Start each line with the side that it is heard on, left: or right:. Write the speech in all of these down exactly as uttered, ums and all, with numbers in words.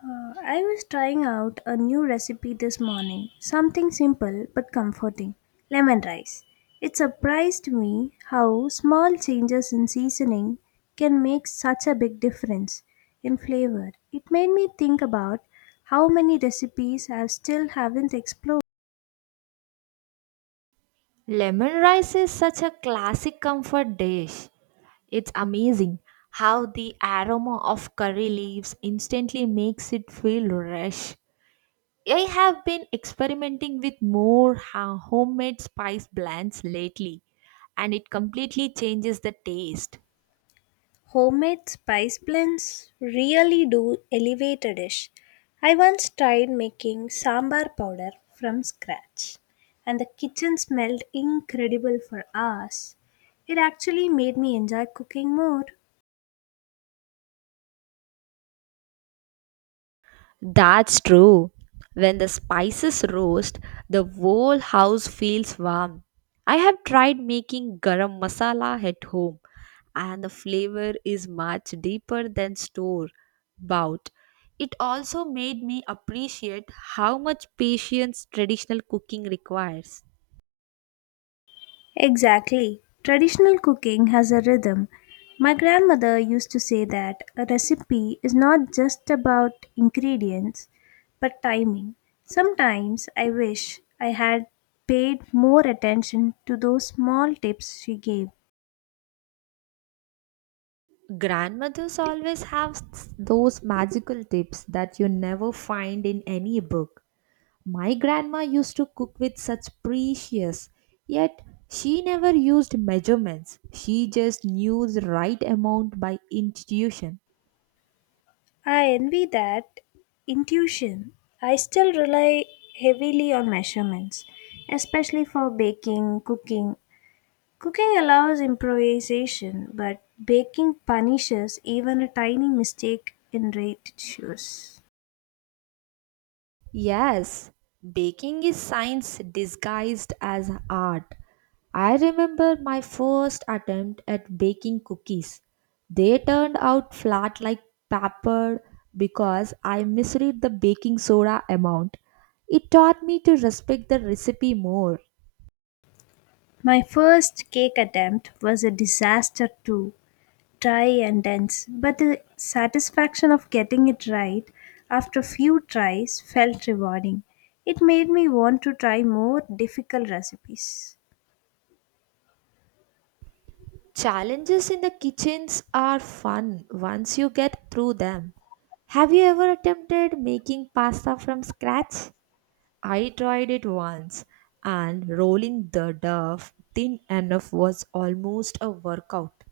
left: Uh, I was trying out a new recipe this morning, something simple but comforting, lemon rice. It surprised me how small changes in seasoning can make such a big difference in flavor. It made me think about how many recipes I still haven't explored.
right: Lemon rice is such a classic comfort dish. It's amazing how the aroma of curry leaves instantly makes it feel fresh. I have been experimenting with more ha- homemade spice blends lately, and it completely changes the taste.
left: Homemade spice blends really do elevate a dish. I once tried making sambar powder from scratch, and the kitchen smelled incredible for hours. It actually made me enjoy cooking more.
right: That's true. When the spices roast, the whole house feels warm. I have tried making garam masala at home, and the flavor is much deeper than store bought. It also made me appreciate how much patience traditional cooking requires.
left: Exactly. Traditional cooking has a rhythm. My grandmother used to say that a recipe is not just about ingredients but timing. Sometimes I wish I had paid more attention to those small tips she gave.
right: Grandmothers always have s- those magical tips that you never find in any book. My grandma used to cook with such precious, yet she never used measurements. She just knew the right amount by intuition.
left: I envy that intuition. I still rely heavily on measurements, especially for baking, cooking. Cooking allows improvisation, but baking punishes even a tiny mistake in ratios.
right: Yes, baking is science disguised as art. I remember my first attempt at baking cookies. They turned out flat like paper because I misread the baking soda amount. It taught me to respect the recipe more.
left: My first cake attempt was a disaster too, dry and dense, but the satisfaction of getting it right after a few tries felt rewarding. It made me want to try more difficult recipes.
right: Challenges in the kitchens are fun once you get through them. Have you ever attempted making pasta from scratch? I tried it once, and rolling the dough thin enough was almost a workout.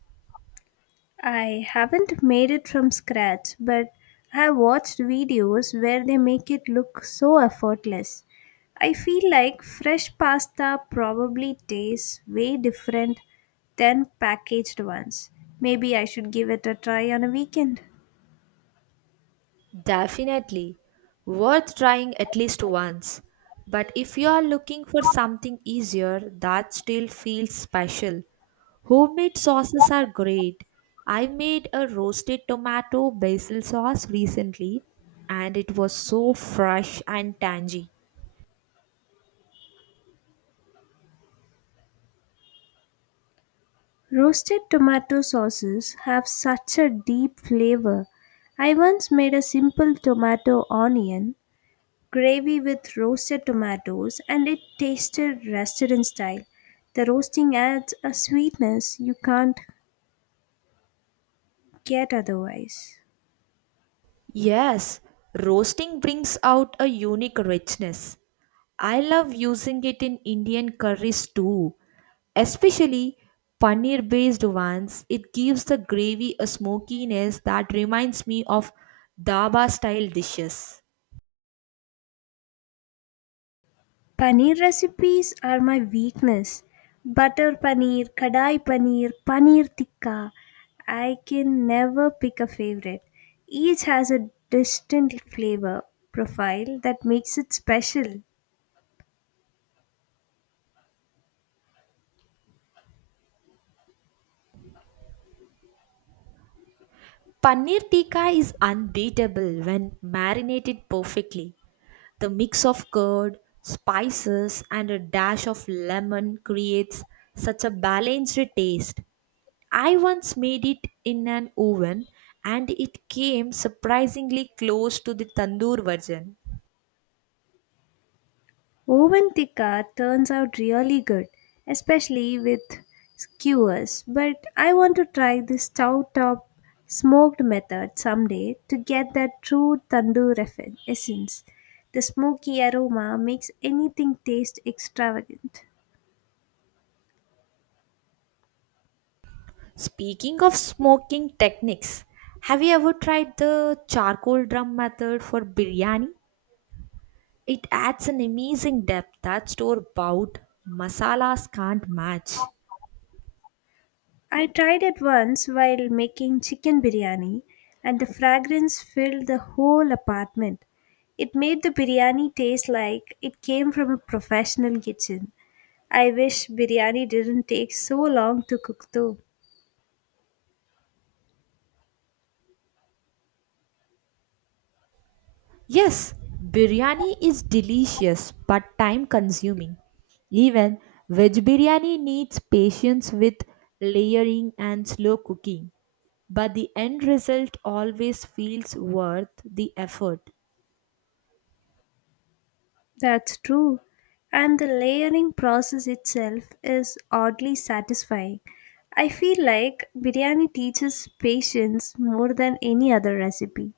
left: I haven't made it from scratch, but I have watched videos where they make it look so effortless. I feel like fresh pasta probably tastes way different than packaged ones. Maybe I should give it a try on a weekend.
right: Definitely worth trying at least once. But if you are looking for something easier that still feels special, homemade sauces are great. I made a roasted tomato basil sauce recently and it was so fresh and tangy.
left: Roasted tomato sauces have such a deep flavor. I once made a simple tomato onion gravy with roasted tomatoes, and it tasted restaurant style. The roasting adds a sweetness you can't get otherwise.
right: Yes, roasting brings out a unique richness. I love using it in Indian curries too, especially paneer based ones. It gives the gravy a smokiness that reminds me of dhaba style dishes.
left: Paneer recipes are my weakness. Butter paneer, kadai paneer, paneer tikka. I can never pick a favorite. Each has a distinct flavor profile that makes it special.
right: Paneer tikka is unbeatable when marinated perfectly. The mix of curd, spices, and a dash of lemon creates such a balanced taste. I once made it in an oven and it came surprisingly close to the tandoor version.
left: Woven tikka turns out really good, especially with skewers, but I want to try the stove top smoked method someday to get that true tandoor eff- essence. The smoky aroma makes anything taste extravagant.
right: Speaking of smoking techniques, have you ever tried the charcoal drum method for biryani? It adds an amazing depth that store bought masalas can't match.
left: I tried it once while making chicken biryani, and the fragrance filled the whole apartment. It made the biryani taste like it came from a professional kitchen. I wish biryani didn't take so long to cook though.
right: Yes, biryani is delicious but time consuming. Even veg biryani needs patience with layering and slow cooking, but the end result always feels worth the effort.
left: That's true. And the layering process itself is oddly satisfying. I feel like biryani teaches patience more than any other recipe.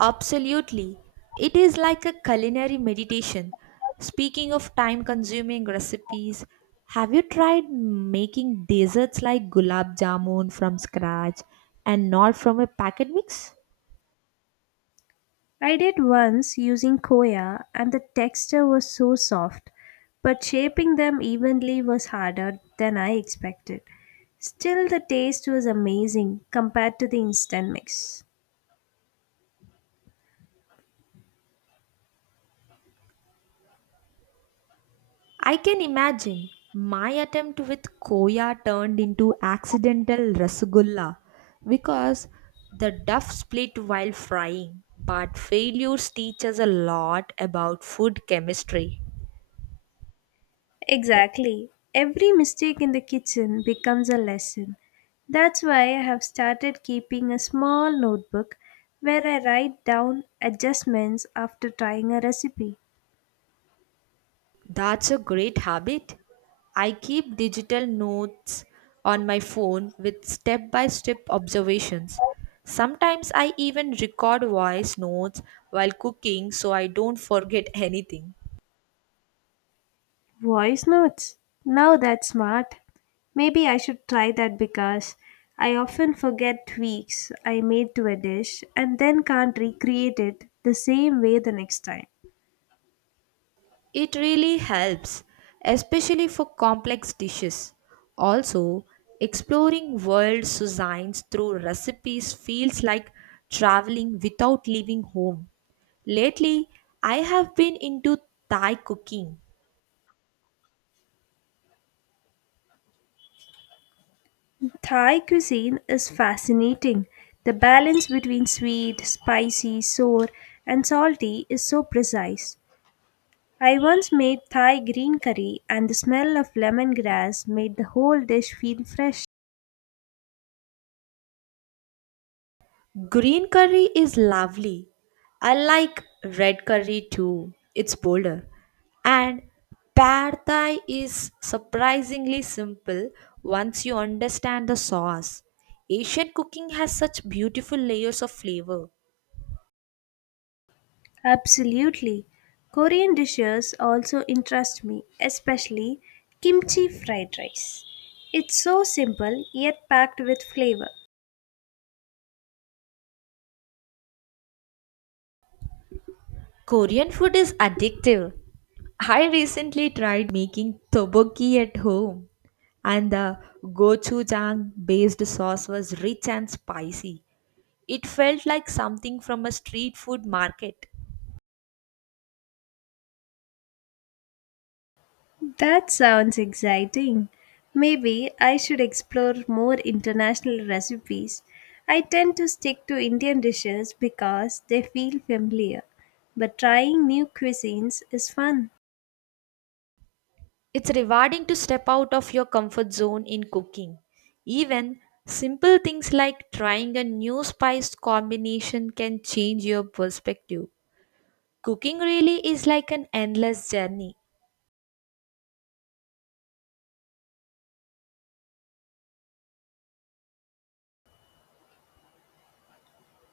right: Absolutely. It is like a culinary meditation. Speaking of time consuming recipes, have you tried making desserts like gulab jamun from scratch and not from a packet mix?
left: I did once using koya, and the texture was so soft, but shaping them evenly was harder than I expected. Still, the taste was amazing compared to the instant mix.
right: I can imagine. My attempt with koya turned into accidental rasgulla because the duff split while frying. But failures teach us a lot about food chemistry.
left: Exactly. Every mistake in the kitchen becomes a lesson. That's why I have started keeping a small notebook where I write down adjustments after trying a recipe.
right: That's a great habit. I keep digital notes on my phone with step by step observations. Sometimes I even record voice notes while cooking so I don't forget anything.
left: Voice notes. Now that's smart. Maybe I should try that because I often forget tweaks I made to a dish and then can't recreate it the same way the next time.
right: It really helps, especially for complex dishes. Also, exploring worlds to science through recipes feels like traveling without leaving home. Lately, I have been into Thai cooking.
left: Thai cuisine is fascinating. The balance between sweet, spicy, sour, and salty is so precise. I once made Thai green curry, and the smell of lemongrass made the whole dish feel fresh.
right: Green curry is lovely. I like red curry too. It's bolder. And pad thai is surprisingly simple once you understand the sauce. Asian cooking has such beautiful layers of flavor.
left: Absolutely. Korean dishes also interest me, especially kimchi fried rice. It's so simple yet packed with flavor.
right: Korean food is addictive. I recently tried making tteokbokki at home, and the gochujang based sauce was rich and spicy. It felt like something from a street food market.
left: That sounds exciting. Maybe I should explore more international recipes. I tend to stick to Indian dishes because they feel familiar, but trying new cuisines is fun.
right: It's rewarding to step out of your comfort zone in cooking. Even simple things like trying a new spice combination can change your perspective. Cooking really is like an endless journey.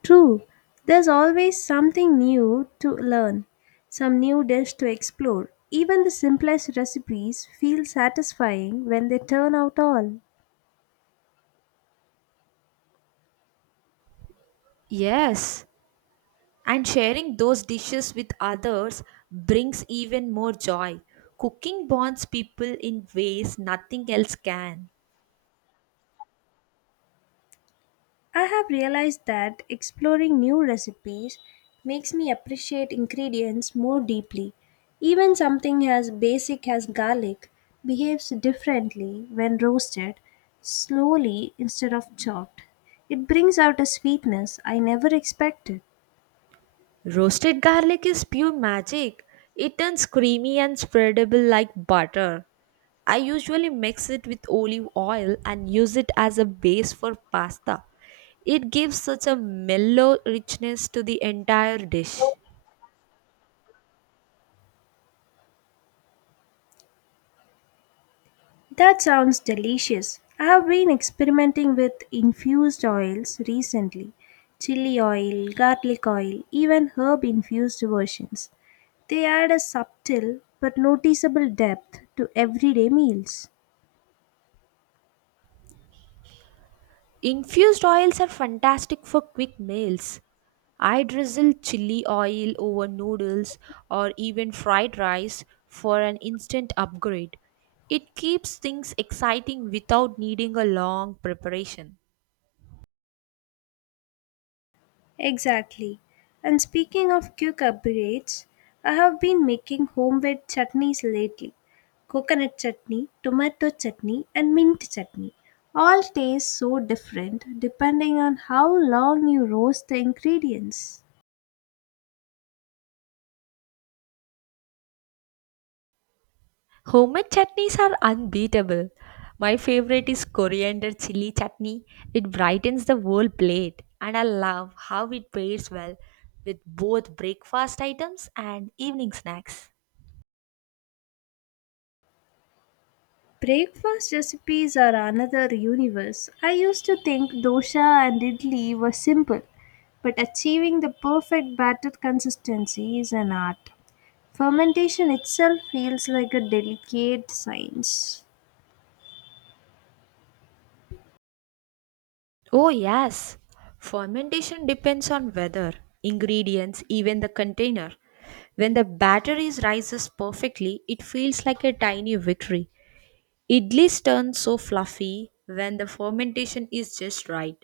left: True, there's always something new to learn, some new dish to explore. Even the simplest recipes feel satisfying when they turn out all.
right: Yes, and sharing those dishes with others brings even more joy. Cooking bonds people in ways nothing else can.
left: I have realized that exploring new recipes makes me appreciate ingredients more deeply. Even something as basic as garlic behaves differently when roasted slowly instead of chopped. It brings out a sweetness I never expected.
right: Roasted garlic is pure magic. It turns creamy and spreadable like butter. I usually mix it with olive oil and use it as a base for pasta. It gives such a mellow richness to the entire dish.
left: That sounds delicious. I have been experimenting with infused oils recently, chili oil, garlic oil, even herb infused versions. They add a subtle but noticeable depth to everyday meals.
right: Infused oils are fantastic for quick meals. I drizzle chili oil over noodles or even fried rice for an instant upgrade. It keeps things exciting without needing a long preparation.
left: Exactly. And speaking of quick upgrades, I have been making homemade chutneys lately. Coconut chutney, tomato chutney, and mint chutney. All taste so different depending on how long you roast the ingredients.
right: Homemade chutneys are unbeatable. My favorite is coriander chili chutney. It brightens the whole plate, and I love how it pairs well with both breakfast items and evening snacks.
left: Breakfast recipes are another universe. I used to think dosha and idli were simple, but achieving the perfect batter consistency is an art. Fermentation itself feels like a delicate science.
right: Oh, yes. Fermentation depends on weather, ingredients, even the container. When the batter is rises perfectly, it feels like a tiny victory. Idlis turn so fluffy when the fermentation is just right.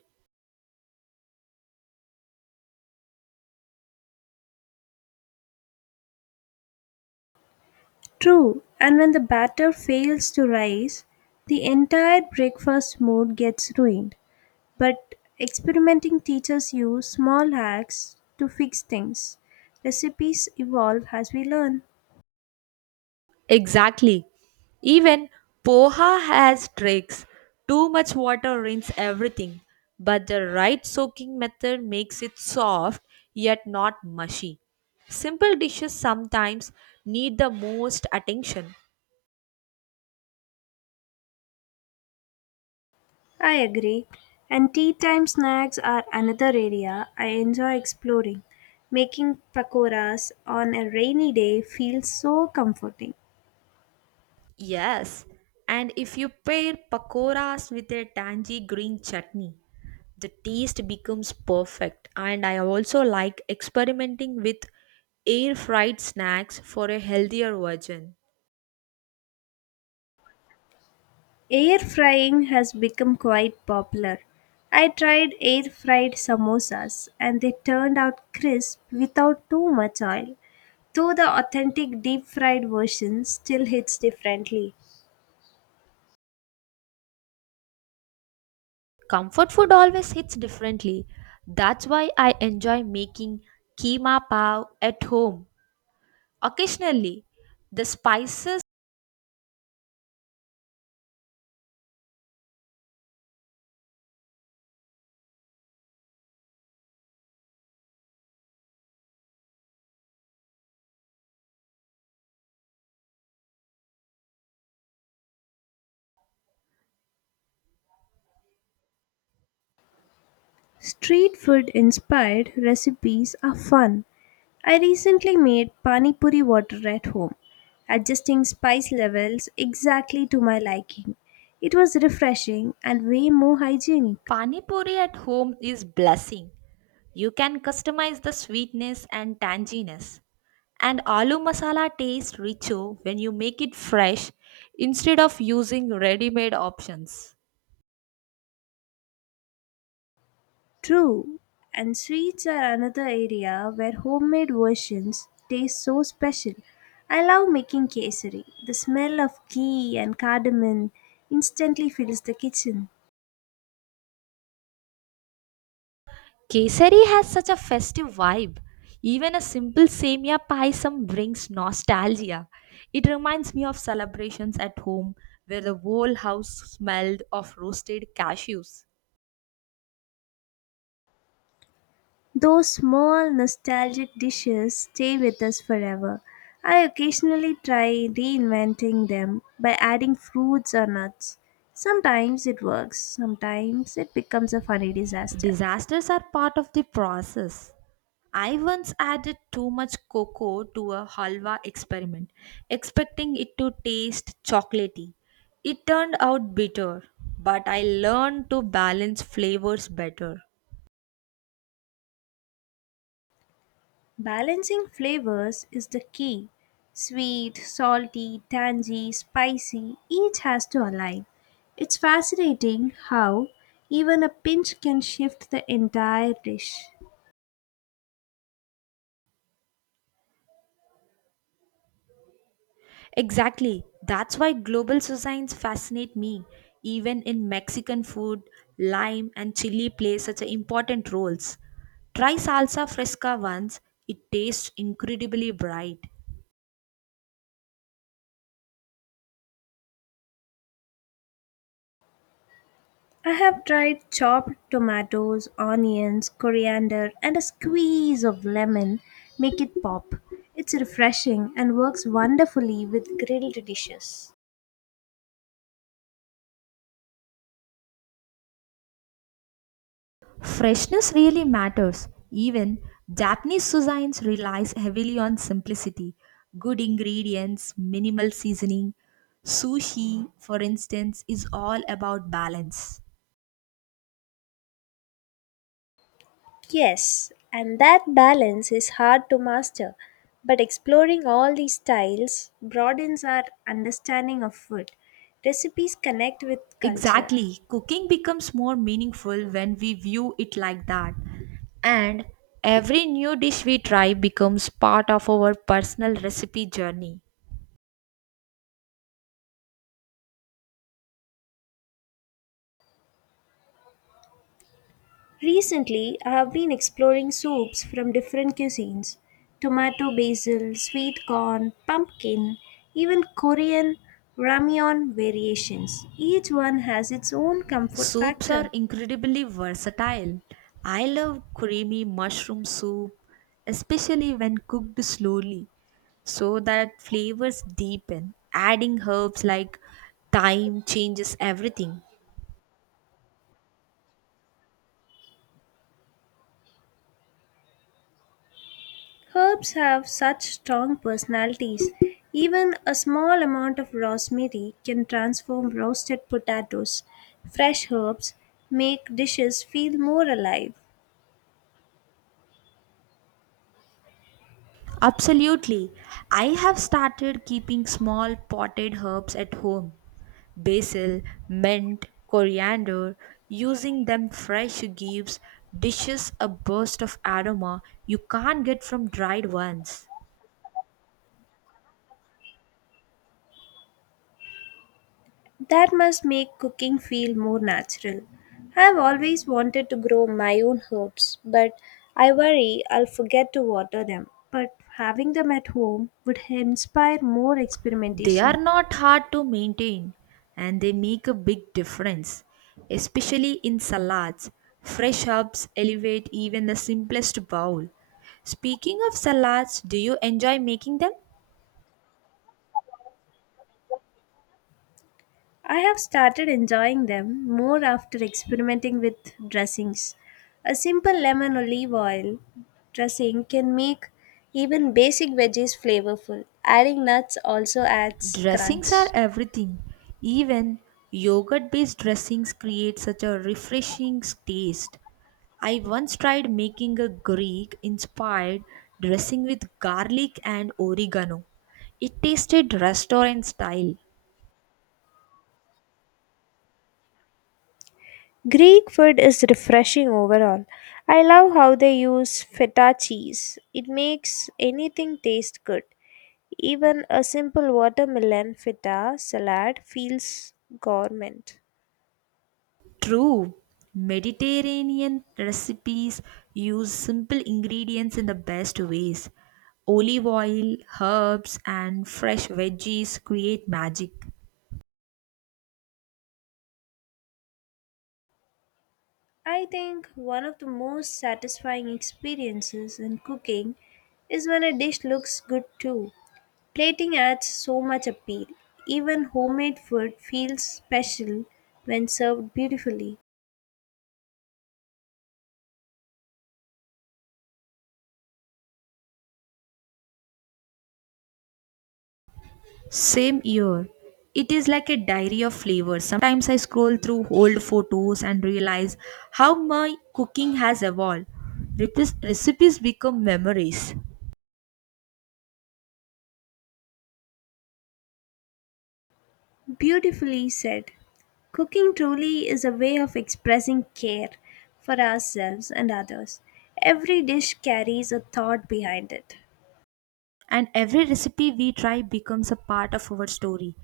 left: True, and when the batter fails to rise, the entire breakfast mood gets ruined. But experimenting teaches you small hacks to fix things. Recipes evolve as we learn.
right: Exactly. Even poha has tricks. Too much water rinses everything, but the right soaking method makes it soft yet not mushy. Simple dishes sometimes need the most attention.
left: I agree. And tea time snacks are another area I enjoy exploring. Making pakoras on a rainy day feels so comforting.
right: Yes, and if you pair pakoras with a tangy green chutney, the taste becomes perfect. And I also like experimenting with air fried snacks for a healthier version.
left: Air frying has become quite popular. I tried air fried samosas and they turned out crisp without too much oil, though the authentic deep fried version still hits differently.
right: Comfort food always hits differently. That's why I enjoy making keema pav at home occasionally. The spices
left: Street food inspired recipes are fun. I recently made pani puri water at home, adjusting spice levels exactly to my liking. It was refreshing and way more hygienic.
right: pani puri at home is blessing. You can customize the sweetness and tanginess. And aloo masala tastes richer when you make it fresh instead of using ready-made options.
left: True, and sweets are another area where homemade versions taste so special. I love making kesari. The smell of ghee and cardamom instantly fills the kitchen.
right: Kesari has such a festive vibe. Even a simple semia pie some brings nostalgia. It reminds me of celebrations at home where the whole house smelled of roasted cashews.
left: Those small nostalgic dishes stay with us forever. I occasionally try reinventing them by adding fruits or nuts. Sometimes it works, sometimes it becomes a funny disaster.
right: Disasters are part of the process. I once added too much cocoa to a halwa experiment, expecting it to taste chocolatey. It turned out bitter, but I learned to balance flavors better.
left: Balancing flavors is the key. Sweet, salty, tangy, spicy, each has to align. It's fascinating how even a pinch can shift the entire dish.
right: Exactly. That's why global cuisines fascinate me. Even in Mexican food, lime and chili play such a important roles. Try salsa fresca once, it tastes incredibly bright.
left: I have tried chopped tomatoes, onions, coriander, and a squeeze of lemon make it pop. It's refreshing and works wonderfully with grilled dishes.
right: Freshness really matters. Even Japanese cuisines relies heavily on simplicity, good ingredients, minimal seasoning. Sushi, for instance, is all about balance.
left: Yes, and that balance is hard to master, but exploring all these styles broadens our understanding of food. Recipes connect with culture.
right: Exactly. Cooking becomes more meaningful when we view it like that. And every new dish we try becomes part of our personal recipe journey.
left: Recently, I have been exploring soups from different cuisines, tomato basil, sweet corn, pumpkin, even Korean ramyeon variations. Each one has its own comfort
right: Soups
left: factor.
right: are incredibly versatile. I love creamy mushroom soup, especially when cooked slowly, so that flavors deepen. Adding herbs like thyme changes everything.
left: Herbs have such strong personalities. Even a small amount of rosemary can transform roasted potatoes. Fresh herbs make dishes feel more alive.
right: Absolutely. I have started keeping small potted herbs at home basil, mint, coriander. Using them fresh gives dishes a burst of aroma you can't get from dried ones.
left: That must make cooking feel more natural. I've always wanted to grow my own herbs, but I worry I'll forget to water them. But having them at home would inspire more
right: They are
left: experimentation.
right: not hard to maintain and they make a big difference, especially in salads. Fresh herbs elevate even the simplest bowl. Speaking of salads, do you enjoy making them?
left: I have started enjoying them more after experimenting with dressings. A simple lemon olive oil dressing can make even basic veggies flavorful. Adding nuts also adds
right: Dressings are
left: crunch.
right: everything. Even yogurt based dressings create such a refreshing taste. I once tried making a Greek inspired dressing with garlic and oregano. It tasted restaurant style.
left: Greek food is refreshing overall. I love how they use feta cheese. It makes anything taste good. Even a simple watermelon feta salad feels gourmet.
right: True, Mediterranean recipes use simple ingredients in the best ways. Olive oil, herbs, and fresh veggies create magic.
left: I think one of the most satisfying experiences in cooking is when a dish looks good too. Plating adds so much appeal. Even homemade food feels special when served beautifully.
right: Same year. It is like a diary of flavors. Sometimes I scroll through old photos and realize how my cooking has evolved. Repis- Recipes become memories,
left: Beautifully said. Cooking truly is a way of expressing care for ourselves and others. Every dish carries a thought behind it.
right: and every recipe we try becomes a part of our story.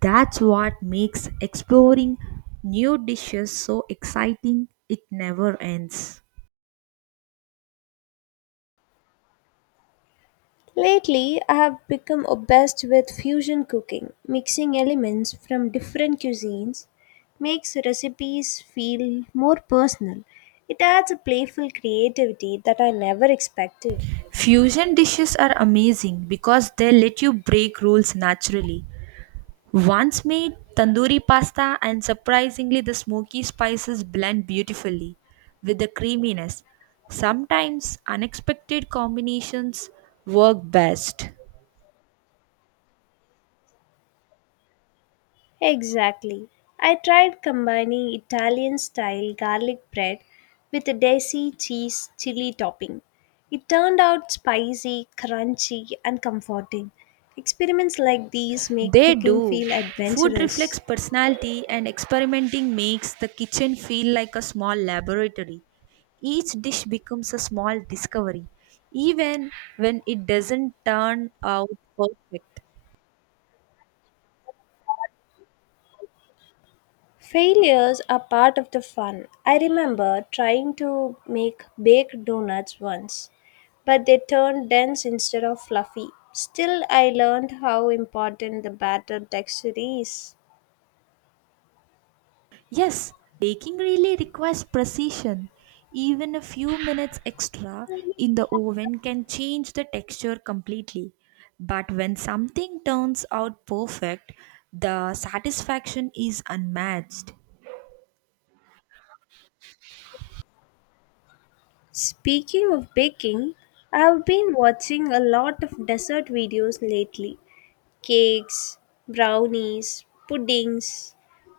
right: That's what makes exploring new dishes so exciting. It never ends.
left: Lately, I have become obsessed with fusion cooking. Mixing elements from different cuisines makes recipes feel more personal. It adds a playful creativity that I never expected.
right: Fusion dishes are amazing because they let you break rules naturally. Once made tandoori pasta and surprisingly the smoky spices blend beautifully with the creaminess. Sometimes unexpected combinations work best.
left: Exactly. I tried combining Italian style garlic bread with a desi cheese chili topping. It turned out spicy, crunchy, and comforting. Experiments like these make
right: They
left: cooking
right: do.
left: feel
right: Food
left: adventurous.
right: reflects personality and experimenting makes the kitchen feel like a small laboratory. Each dish becomes a small discovery even when it doesn't turn out perfect.
left: Failures are part of the fun. I remember trying to make baked donuts once, but they turned dense instead of fluffy. Still, I learned how important the batter texture is.
right: Yes, baking really requires precision. Even a few minutes extra in the oven can change the texture completely. But when something turns out perfect, the satisfaction is unmatched.
left: Speaking of baking, I've been watching a lot of dessert videos lately, cakes, brownies, puddings.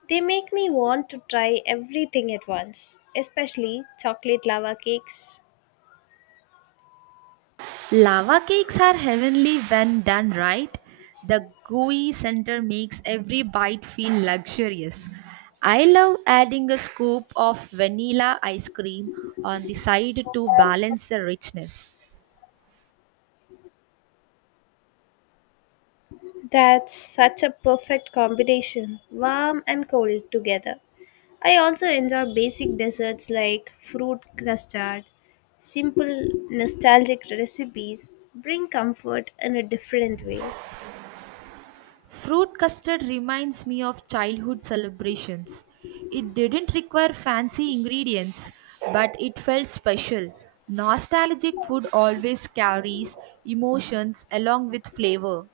left: They make me want to try everything at once, especially chocolate lava cakes.
right: Lava cakes are heavenly when done right. The gooey center makes every bite feel luxurious. I love adding a scoop of vanilla ice cream on the side to balance the richness.
left: That's such a perfect combination, warm and cold together. I also enjoy basic desserts like fruit custard. Simple, nostalgic recipes bring comfort in a different way.
right: Fruit custard reminds me of childhood celebrations. It didn't require fancy ingredients, but it felt special. Nostalgic food always carries emotions along with flavor.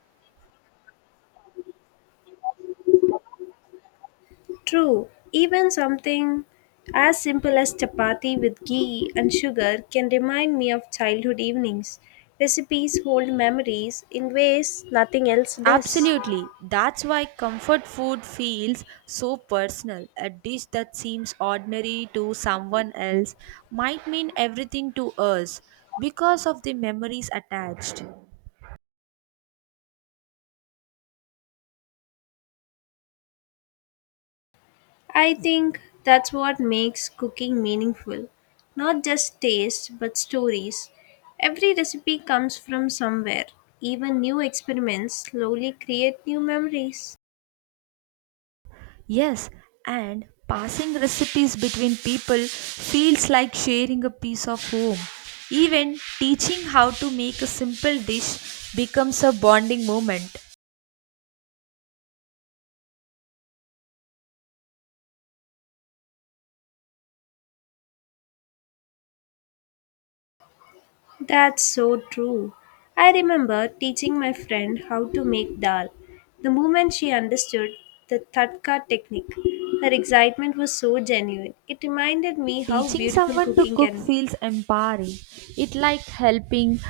left: True, even something as simple as chapati with ghee and sugar can remind me of childhood evenings. Recipes hold memories in ways nothing else does.
right: Absolutely. That's why comfort food feels so personal. A dish that seems ordinary to someone else might mean everything to us because of the memories attached.
left: I think that's what makes cooking meaningful. Not just taste, but stories. Every recipe comes from somewhere. Even new experiments slowly create new memories.
right: Yes, and passing recipes between people feels like sharing a piece of home. Even teaching how to make a simple dish becomes a bonding moment.
left: That's so true. I remember teaching my friend how to make dal. The moment she understood the tadka technique, her excitement was so genuine. It reminded me how
right: Teaching
left: beautiful
right: someone to
left: cooking
right: cook
left: can be.
right: feels empowering. It like helping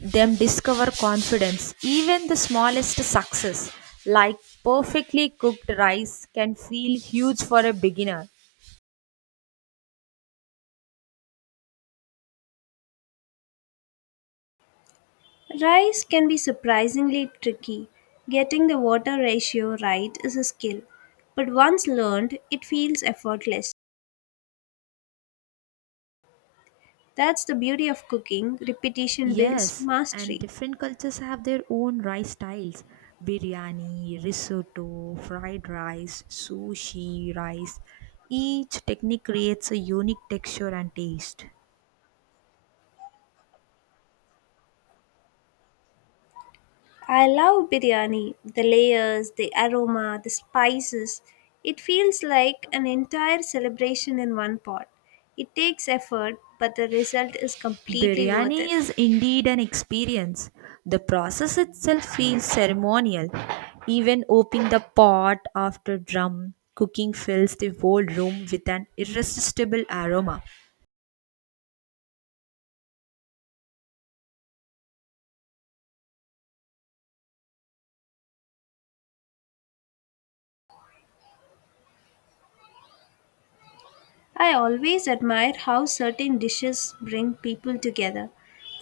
right: them discover confidence. Even the smallest success, like perfectly cooked rice, can feel huge for a beginner.
left: Rice can be surprisingly tricky. Getting the water ratio right is a skill, but once learned, it feels effortless. That's the beauty of cooking, repetition builds
right: Yes, and
left: mastery.
right: different cultures have their own rice styles biryani, risotto, fried rice, sushi, rice. Each technique creates a unique texture and taste.
left: I love biryani, the layers, the aroma, the spices. It feels like an entire celebration in one pot. It takes effort, but the result is completely worth
right: Biryani
left: it.
right: is indeed an experience. The process itself feels ceremonial. Even opening the pot after drum cooking fills the whole room with an irresistible aroma.
left: I always admire how certain dishes bring people together.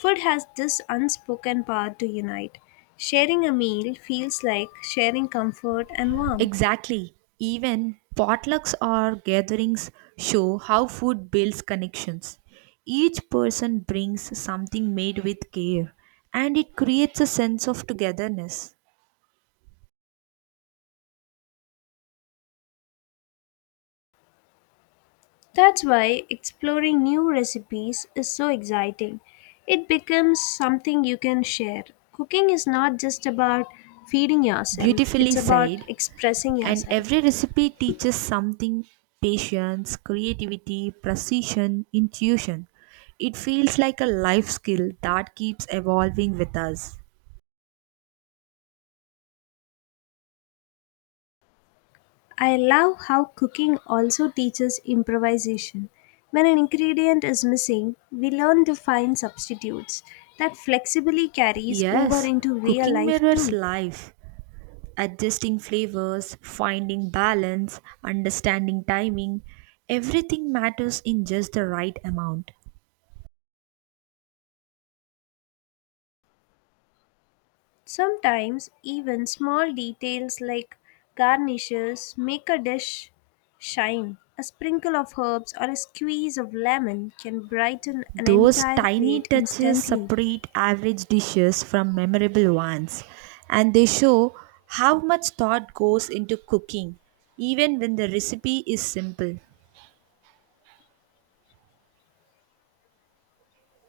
left: Food has this unspoken power to unite. Sharing a meal feels like sharing comfort and warmth.
right: Exactly. Even potlucks or gatherings show how food builds connections. Each person brings something made with care, and it creates a sense of togetherness.
left: That's why exploring new recipes is so exciting. It becomes something you can share. Cooking is not just about feeding yourself, it's
right: Beautifully
left: about
right: said,
left: expressing
right: and
left: yourself.
right: every recipe teaches something patience, creativity, precision, intuition. It feels like a life skill that keeps evolving with us.
left: I love how cooking also teaches improvisation. When an ingredient is missing, we learn to find substitutes that flexibly carries over
right: Yes,
left: into real
right: cooking
left: life
right: mirrors
left: too.
right: life. Adjusting flavors, finding balance, understanding timing, everything matters in just the right amount.
left: Sometimes even small details like garnishes make a dish shine. A sprinkle of herbs or a squeeze of lemon can brighten an
right: Those
left: entire
right: tiny
left: plate
right: touches
left: instantly.
right: separate average dishes from memorable ones, and they show how much thought goes into cooking, even when the recipe is simple.